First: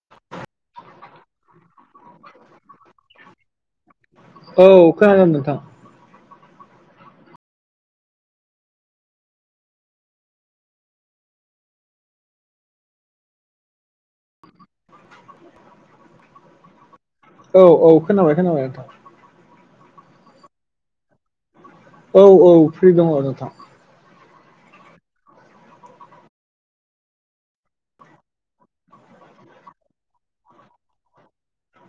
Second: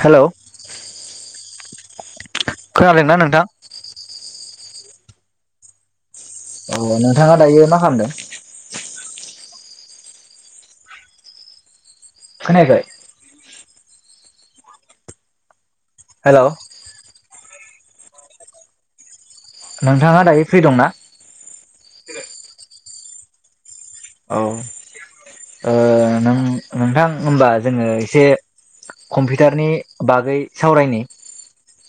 हेल‌' खोनादोंना नोंथां। औ खोनादों नोंथां। अ नोंथाङा दायो मा खालामदों। खोनायाखै। हेल' औ औ खोनाबाय खोनाबाय नोंथां। नोंथाङा दायो फ्रि दंना। औ औ फ्रि दङ नोंथां। औ ओ नों-नोंथां होमबा जोङो एसे कम्पिउटारनि बागै सावरायनि।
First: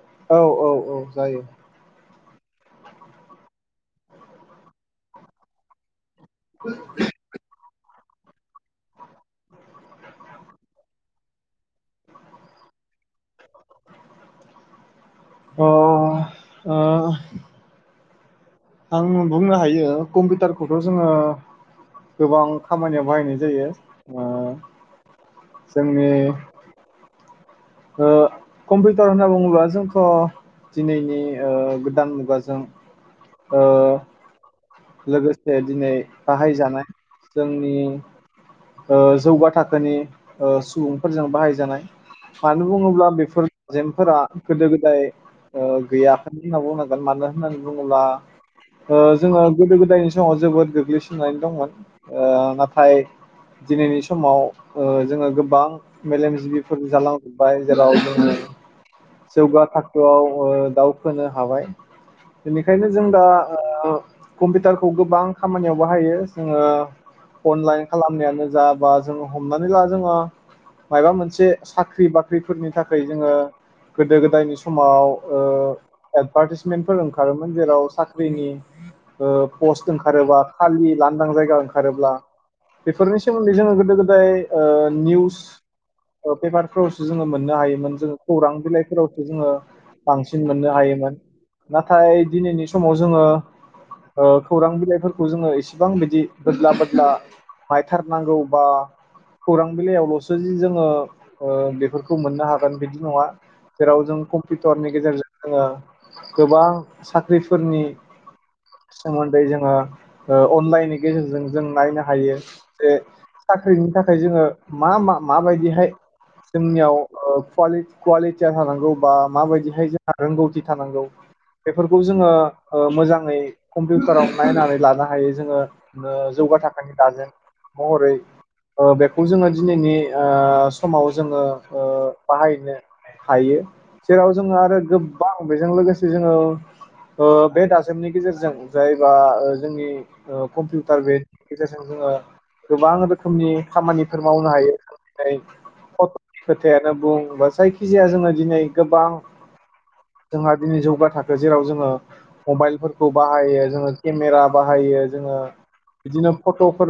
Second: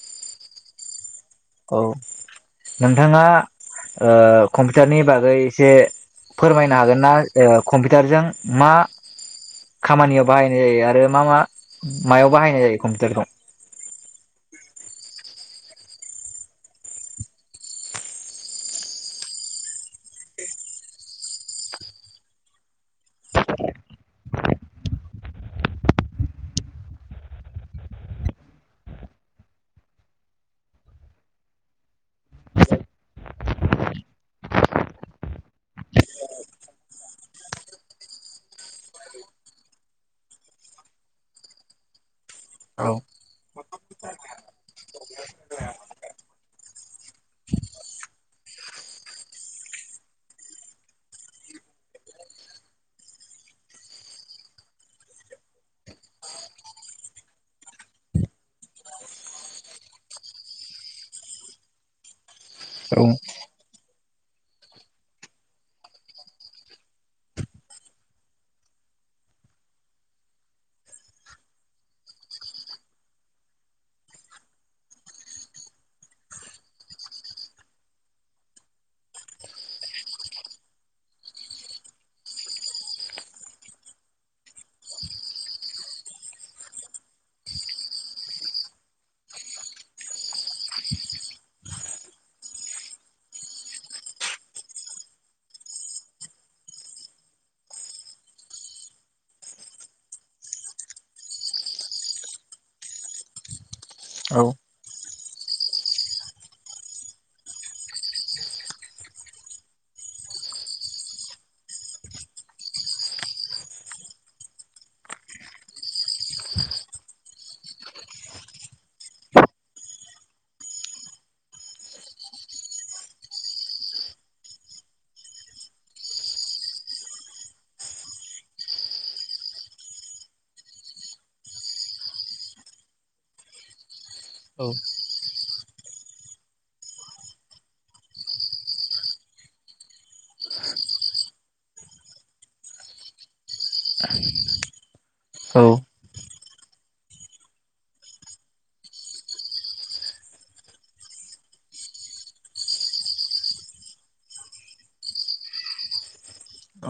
औ औ औ। जायो औ। नोंथाङा ओ कम्पिउटारनि बागै एसे। फोरमायनो हागोन ना ओ कम्पिउ टारजों मा खामानियाव बाहायनाय जायो आरो मा मा मायाव बाहायनाय जायो कम्पिउटारखौ। अ ओ। आं बुंनो हायो कम्पिउटारखौथ जोङो गोबां खामानियाव बाहायनाय जायो ओ जोंनि ओ कम्पिउटार होनना बुङोब्ला जोंथ दिनैनि ओ गोदान मुगाजों ओ लोगोसे दिनै बाहायजानाय जोंनि ओ जौगा थाखोनि ओ सुबुंफोरजों बाहायजानाय मानो औ बुङोब्ला बेफोर आइजेेंफोरा गोदो गोदाय ओ गैयाखै होनना बुंनांगोन मानो होननानै बुङोब्ला ओ जोङो गोदो गोदायनि समाव जोबोद गोग्लैसोनानै दंमोन ओ नाथाय दिनैनि समाव ओ जोङो गोबां मेलेमजिबिफोर जालांजोब्बाय जेराव जोङो जौगा थाखोआव ओ दावखोनो हाबाय बेनिखायनो औ जों दा ओ कम्पिउटारखौ गोबां खामानियाव बाहायो जोङो अनलाइन खालामनायानो जा बा जों हमनानै ला जोङो मायबा मोनसे साख्रि बाख्रिफोरनि थाखाय जोङो गोदो गोदायनि समाव ओ एदभारटिसमेन्टफोर ओंखारोमोन जेराव साख्रिनि ओ पस्ट ओंखारोबा खालि लांदां जायगा ओंखारोब्ला बेफोरनि सोमोन्दै जोङो गोदो गोदाय ओ निउस ओ पेपारफोरावसो जोङो मोननो हायोमोन जोङो खौरां बिलाइफोरावसो जोङो बांसिन मोननो हायोमोन नाथाय दिनैनि समाव जोङो ओ खौरां बिलाइफोरखौ जोङो इसिबां बिदि बोदला बोदला नाइ थारनांगौ बा खौरां बिलाइयावलसो जि जोङो ओ बेफोरखौ मोननो हागोन बिदि नङा जेराव जों औ कम्पिउटारनि गेजेरजों जोङो गोबां साख्रिफोरनि सोमोन्दै जोङो ओ अनलाइननि गेजेरजों जों नायनो हायो। जे साख्रिनि थाखाय जोङो मा माबायदिहाय जोंनियाव ओ [unintelligible] कुवालिटिया थानांगौ बा माबायदिहाय जोंहा रोंगौथि थानांगौ बेफोरखौ जोङो ओ मोजाङै कम्पिउटाराव नायनानै लानो हायो जोङो ओ जौगा थाखोनि दाजों। महरै ओ बेखौ जोङो दिनैनि ओ समाव जोङो ओ बाहायनो हायो जेराव जोङो आरो गोबां बेजों लोगोसे जोङो ओ बे दाजेमनि गेजेरजों जायबा जोंनि ओ कम्पिउटार बेनि गेजेरजों जोङो गोबां रोखोमनि खामानिफोर मावनो हायो दि फट खोथायानो बुं बा जायखिजाया जोङो दिनै गोबां जोंहा दिनै जौगा थाखो जेराव जोङो मबाइलफोरखौ बाहायो जोङो केमेरा बाहायो जोङो बिदिनो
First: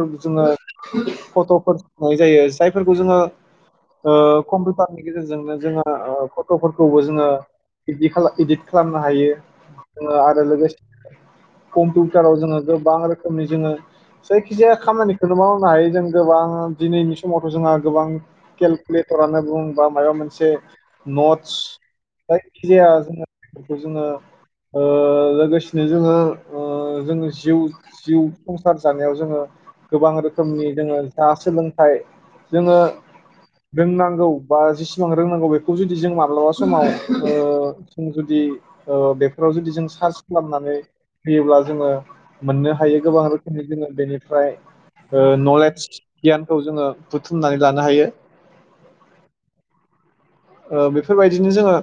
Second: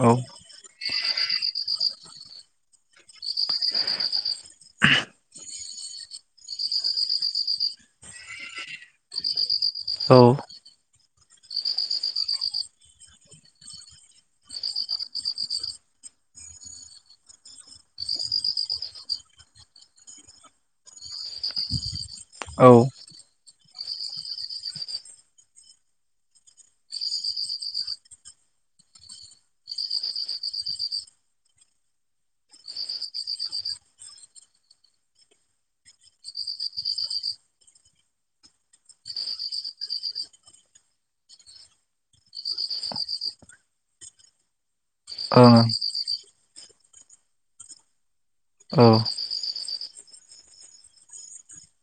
औ जोङो फटफोर होननाय जायो जायफोरखौ जोङो ओ कम्पिउटारनि गेजेरजोंनो जोङो फटफोरखौबो जोङो [unintelligible] इदित खालामनो हायो आरो लोगोसे कम्पिउटाराव जोङो गोबां रोखोमनि जोङो जायखि जाया खामानि [unintelligible] हायो जों गोबां दिनैनि समावथ जोंहा गोबां केलकुलेटरानो बुं बा माबा मोनसे नटस औ जायखिजाया जोङो बेफोरखौ जोङो ओ लोगोसेनो ओ जोङो जोङो जिउ जिउ संसार जानायाव जोङो गोबां रोखोमनि जोङो जा सोलोंथाइ जोङो रोंनांगौ बा जेसेबां रोंनांगौ बेखौ जुदि जों माब्लाबा समाव ओ जों जुदि ओ बेफोराव जुदि जों सार्च खालामनानै होयोब्ला जोङो मोननो हायो गोबां रोखोमनि जोङो बेनिफ्राय ओ ओं नलेज गियानखौ जोङो बुथुमनानै लानो हायो। ओं ओ बेफोरबायदिनो जोङो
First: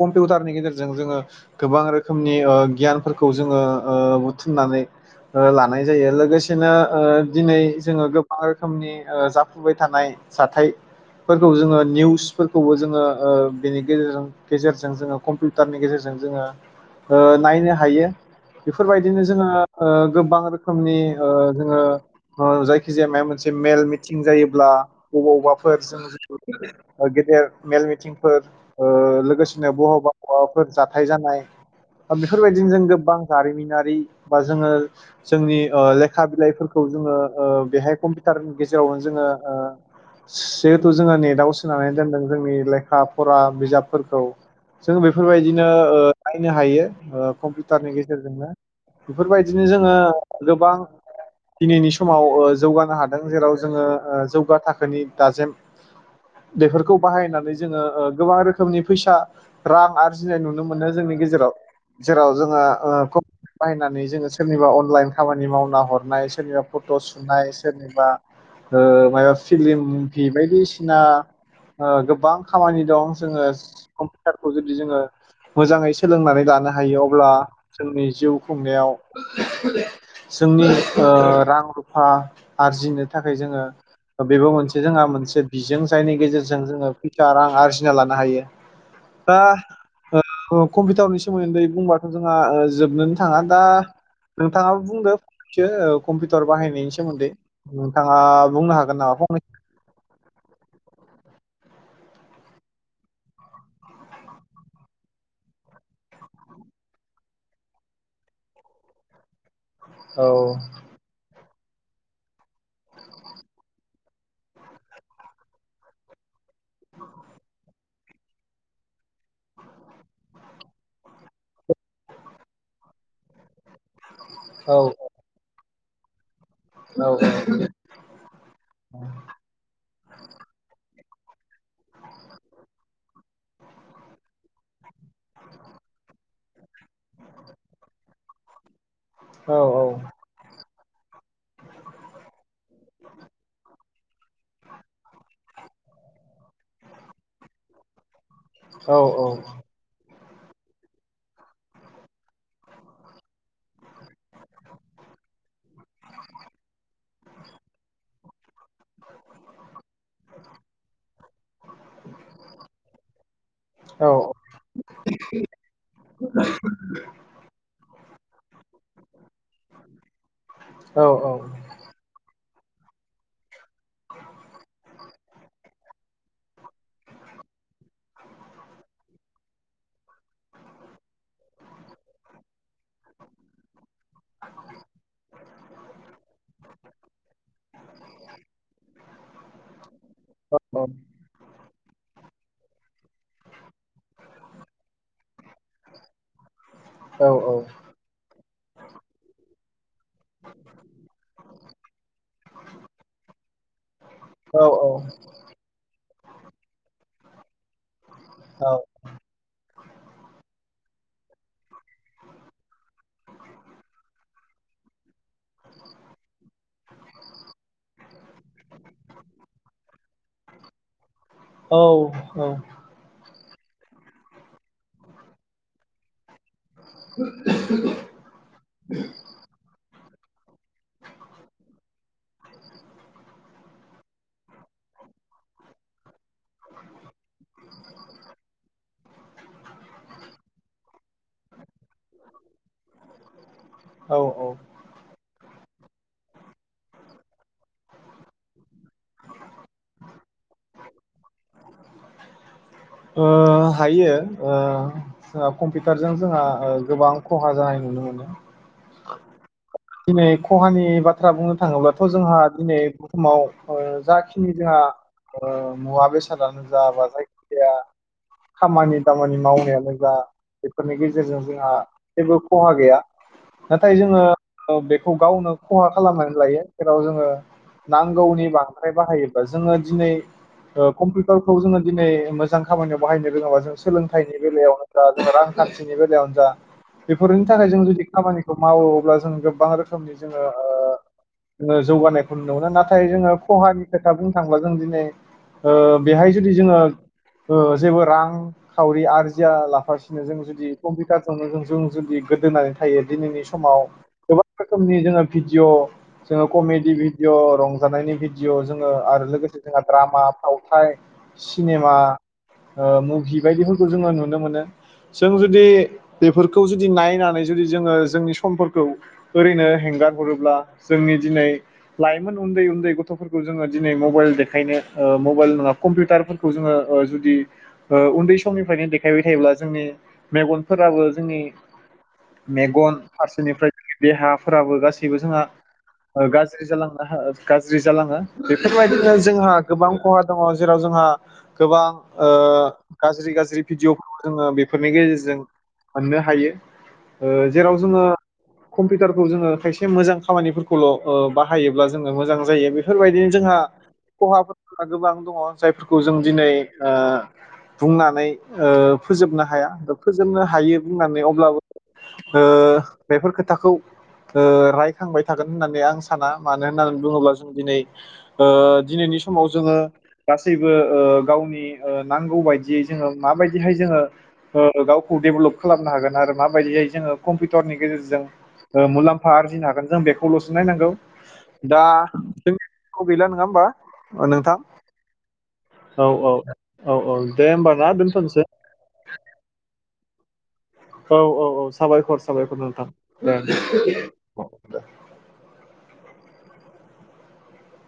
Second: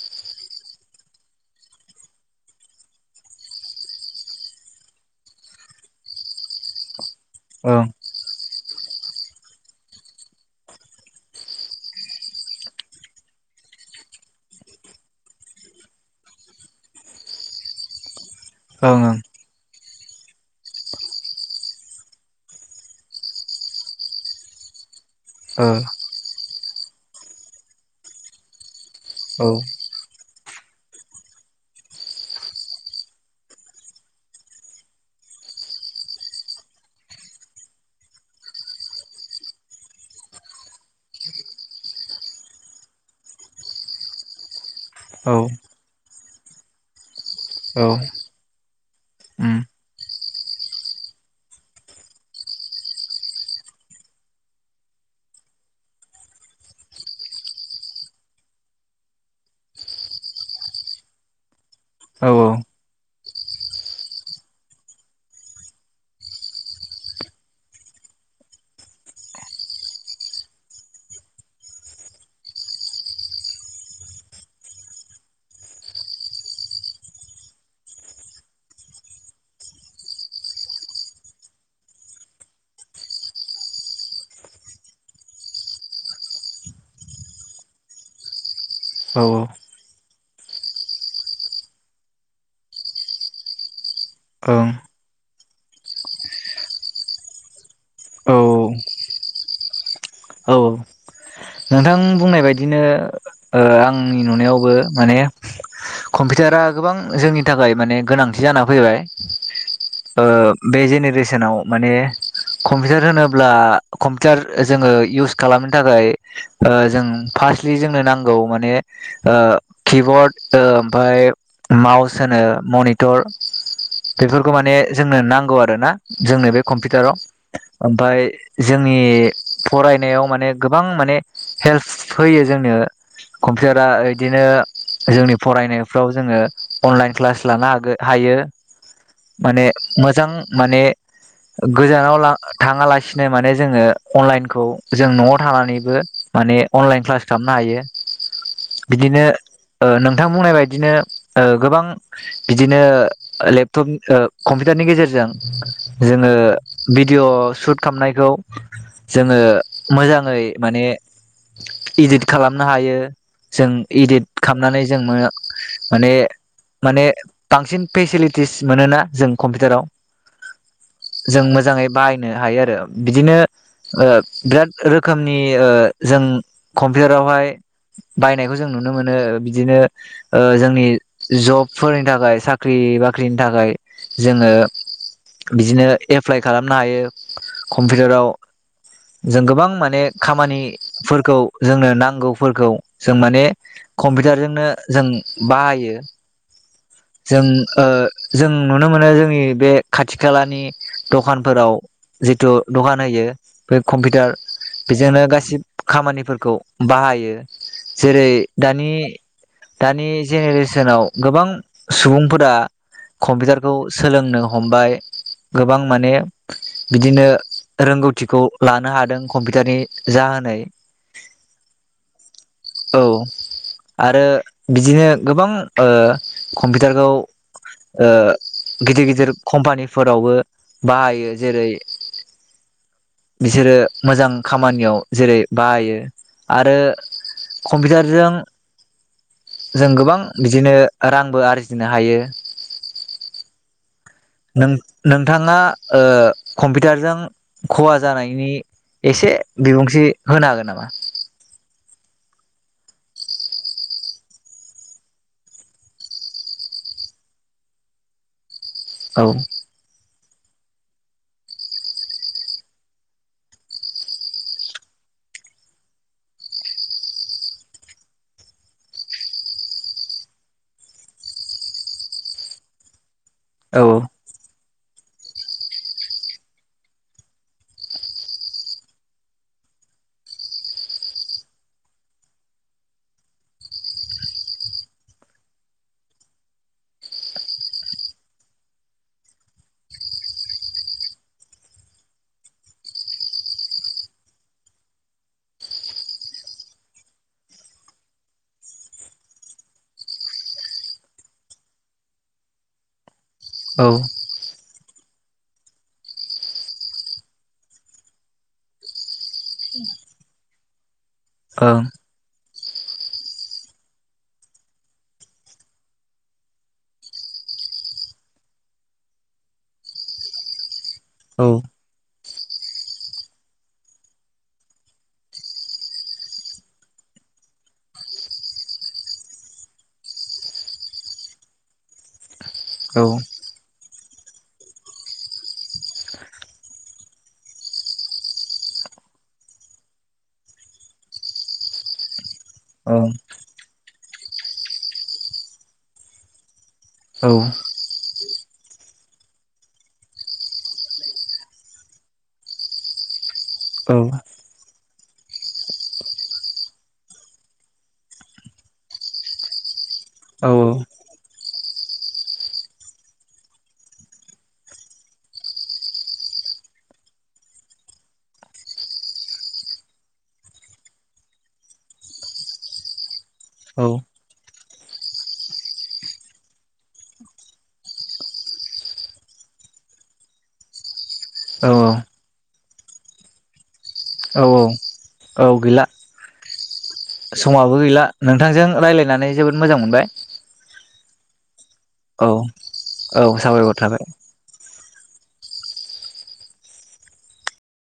कम्पिउटारनि गेजेरजों जोङो गोबां रोखोमनि ओ गियानफोरखौ जोङो ओ बुथुमनानै ओ लानाय जायो लोगोसेनो ओ दिनै ओं जोङो गोबां रोखोमनि ओ जाफुबाय थानाय जाथायफोरखौ जोङो निउ [unintelligible] फोरखौबो जोङो ओ बेनि गेजेरजों गेजेरजों जोङो कम्पिउटारनि गेजेरजों जोङो ओ नायनो हायो ओं बेफोरबायदिनो जोङो ओ गोबां रोखोमनि ओ जोङो ओ जायखि जाया मायबा मोनसे मेल मिटिं जायोब्ला ओं बबावबाफोर जों गेदेर मेल मिटिंफोर ओ औ लोगोसेनो बहाबा बहाबाफोर जाथाय जानाय बेफोरबायदिनो जों गोबां जारिमिनारि बा जोङो जोंनि ओ लेखा बिलाइफोरखौ जोङो ओ बेहाय कम्पिउटारनि गेजेरावनो जोङो ओ जिहेथु जोङो नेथआव नानै दोनदों जोंनि लेखा फरा बिजाबफोरखौ जों औ बेफोरबायदिनो ओ नायनो हायो ओ औ कम्पिउटारनि गेजेरजोंनो उम बेफोरबायदिनो जोङो गोबां दिनैनि समाव ओ जौगानो हादों जेराव जोङो ओ जौगा थाखोनि दाजेम बेफोरखौ बाहायनानै जोङो ओ गोबां रोखोमनि फैसा रां आरजिनाय नुनो मोनो जोंनि गेजेराव औ जेराव जोङा ओ कम्पुटार बाहायनानै जोङो सोरनिबा अनलाइन खामानि मावना हरनाय सोरनिबा फट सुनाय सोरनिबा ओ मा फिलिम बायदिसि सिना ओ गोबां खामानि दं जोङो कम्पिउटारखौ जुदि जोङो मोजाङै सोलोंनानै लानो हायो अब्ला जोंनि जिउ खुंनायाव जोंनि ओ रां रुफा आरजिनो थाखाय जोङो बेबो मोनसे जोंहा मोनसे बिजों जायनि गेजेरजों जोङो फैसा रां आरजिना लानो हायो औ दा नंगौ कम्पिउटारनि सोमोन्दै बुंबाथ जोंहा ओ जोबनोनो थाङा दा ओं नोंथाङाबो बुंदो फंनैसो ओ कम्पिउटार बाहायनायनि सोमोन्दै नोंथाङा औ बुंनो हागोन नामा फंनै औ नोंथां बुंनाय बायदिनो ओ आंनि नुनायावबो माने कम्पिउटारा गोबां जोंनि थाखाय माने गोनांथि जाना फैबाय। ओ औ बे जेनेरेसनाव माने कम्पिउटार होनोब्ला कम्पिटार जोङो इउस खालामनो थाखाय। ओ जों स्लि जोंनो नांगौ माने ओ किबर्ड ओ ओमफफ्राय माउस होनो मनिटर बेफोरखौ माने औ जोंनो नांगौ आ [unintelligible] ना जोंनो बे औ कम्पिउटाराव ओमफफ्राय जोंनि फरायनायाव माने गोबां माने हेल्स फैयो जोंनो कम्पिउटारा बिदिनो जोंनि फरायनायफ्राव जोङो अनलाइन क्लास लानो हागो हायो। औ माने मोजां माने गोजानाव ला थाङालासिनो माने जोङो अनलाइनखौ जों नआव थानानैबो माने अनलाइन क्लास खालामनो हायो। औ बिदिनो ओ नों थां बुंनाय बायदिनो ओ गोबां बिदिनो लेपटप ओ कम्पिउटारनि गेजेरजों जोङो भिडिअ सुत खालामनायखौ जोङो मोजाङै माने इदित खालामनो हायो जों इदित खालामनानै जों माने माने बांसिन फेसिलितिस मोनोना जों कम्पिउटाराव औ जों मोजाङै बाहायनो हायो आरो बिदिनो ओ बिरात रो खोमनि ओ जों कम्पिउटारावहाय बायनायखौ जों नुनो मोनो बिदिनो जोंनि जबफोरनि थाखाय साख्रि बाख्रिनि थाखाय जोङो बिदिनो एप्लाइ खालामनो हायो कम्पिउटाराव जों गोबां माने खामानि फोरखौ जोंनो नांगौफोरखौ जों माने कम्पिउटारजोंनो जों बाहायो औ जों ओ जों नुनो मोनो जोंनि बे खाथि खालानि दखानफोराव जिथु दखान होयो बे कम्पिउटार बेजोंनो गासि खामानिफोरखौ बाहायो जेरै दानि दानि जेनेरेस सोनाव गोबां सुबुंफोरा कम्पिउटारखौ सोलोंनो हमबाय गोबां माने बिदिनो रोंगौथिखौ लानो हादों कम्पिउटारनि जाहोन औ औ औ आरो बिदिनो गोबां ओ कम्पिउटारखौ ओ गिदिर गिदिर कम्पानि फोरावबो बाहायो जेरै बिसोरो मोजां खामानियाव जेरै बाहायो आरो कम्पिउटारजों जों गोबां बिदिनो रांबो आरजिनो हायो औ औ नों नोंथाङा ओ कम्पिउटारजों खहा जानायनि एसे बिबुंथि होनो हागोन नामा ओ हायो ओ-ओ कम्पिउटारजों जोंहा ओ गोबां खहा जानाय नुनो मोनो औ दिनै खहानि बाथ्रा बुंनो थाङोब्लाथ जोंहा दिनै बुहुमाव जाखिनि जोंहा ओ मुवा बेसादानो जा बा जायखिजाया खामानि दामानि मावनायानो जा बेफोरनि गेजेरजों जोंहा जेबो खहा गैया औ नाथाय जोङो बेखौ गावनो खहा खालामनानै लायो जेराव जोङो नांगौनि बांद्राय बाहायोबा जोङो दिनै ओ कम्पिउटारखौ जोङो दिनै मोजां खामानियाव बाहायनो रोङाबा जों सोलोंथाइनि बेलायावनो जा जोङो रांखान्थिनि बेलायावनो जा बेफोरनि थाखाय जों जुदि खामानिखौ मावो अब्ला जों गोबां रोखोमनि जोङो ओ जौगानायखौ नुनो मोनो नाथाय जोङो खहानि खोथा बुंनो थांबा जों दिनै ओ बेहाय जुदि जोङो ओ जेबो रां खावरि आरजिया लाफासिनो जों जुदि कम्पिउटारखौनो जों जों जुदि गोदोनानै थायो दिनैनि समाव औ रौखोमनि जोङो भिडअ जोङो कमेडि भिडिअ रंजानायनि भिडअ जोङो आरो लो लोगोसे जोंहा द्रामा फाव थाइ ओं सिनेमा ओ मुभि बायदिफोरखौ जोङो नुनो मोनो जों जुदि बेफोरखौ जुदि नायनानै जुदि जोङो जोंनि समफोरखौ ओरैनो हेंगार हरोब्ला जोंनि दिनै औ लाइप मोन उन्दै उन्दै गथफोरखौ जोङो दिनै मबाइल देखायनो ओ मबाइल नङा कम्पिउटारफोरखौ जोङो ओ जुदि ओ उन्दै समनिफ्रायनो देखायबाय थायोब्ला जोंनि मेगनफोराबो जोंनि मेगन औ ओं फारसेनिफ्राय देहाफोराबो गासैबो जोंहा ओ गाज्रि जालांनो गाज्रि जालाङो। बेफोरबायदिनो जोंहा गोबां खहा दङ जेराव जोंहा गोबां ओ गाज्रि गाज्रि भिडिअ जोङो बेफोरनि गेजेरजों मोन्नो हायो। औ ओ जेराव जोङो कम्पिउटारखौ जोङो खायसे मोजां खामानिफोरखौल ओ बाहायोब्ला जोङो मोजां जायो बेफोरबायदि जोंहा औ खहा गोबां दङ जायफोरखौ जों दिनै ओ बुंनानै ओ फोजोबनो हाया फोजोबनो औ हायो बुंनानै [unintelligible] ओ बेफोर खोथाखौ ओ रायखांबाय थागोन होन्नानै आं साना। मानो होन्नानै बुङोब्ला जों दिनै ओ दिनैनि समाव जोङो गासैबो ओ गावनि ओ नांगौ बायदियै जोङो माबायदिहाय जोङो ओ गावखौ डेभेलप खालामनो हागोन आरो माबायदियाय जोङो कम्पिउटारनि गेजेरजों ओ मुलाम्फा आर्जिनो हागोन जों बेखौलसो नायनांगौ। औ दा औ [unintelligible] जों गैला नङा होमबा नोंथां? औ औ गैला औ औ। औ दे होमबा समाबो ना गैला दोनथ'नोसै नोंथांजों रायलायनानै जोबोद मोजां मोनबाय। औ औ औ साबायखर औ साबायखर नोंथां औ साबायखर थाबाय। दे।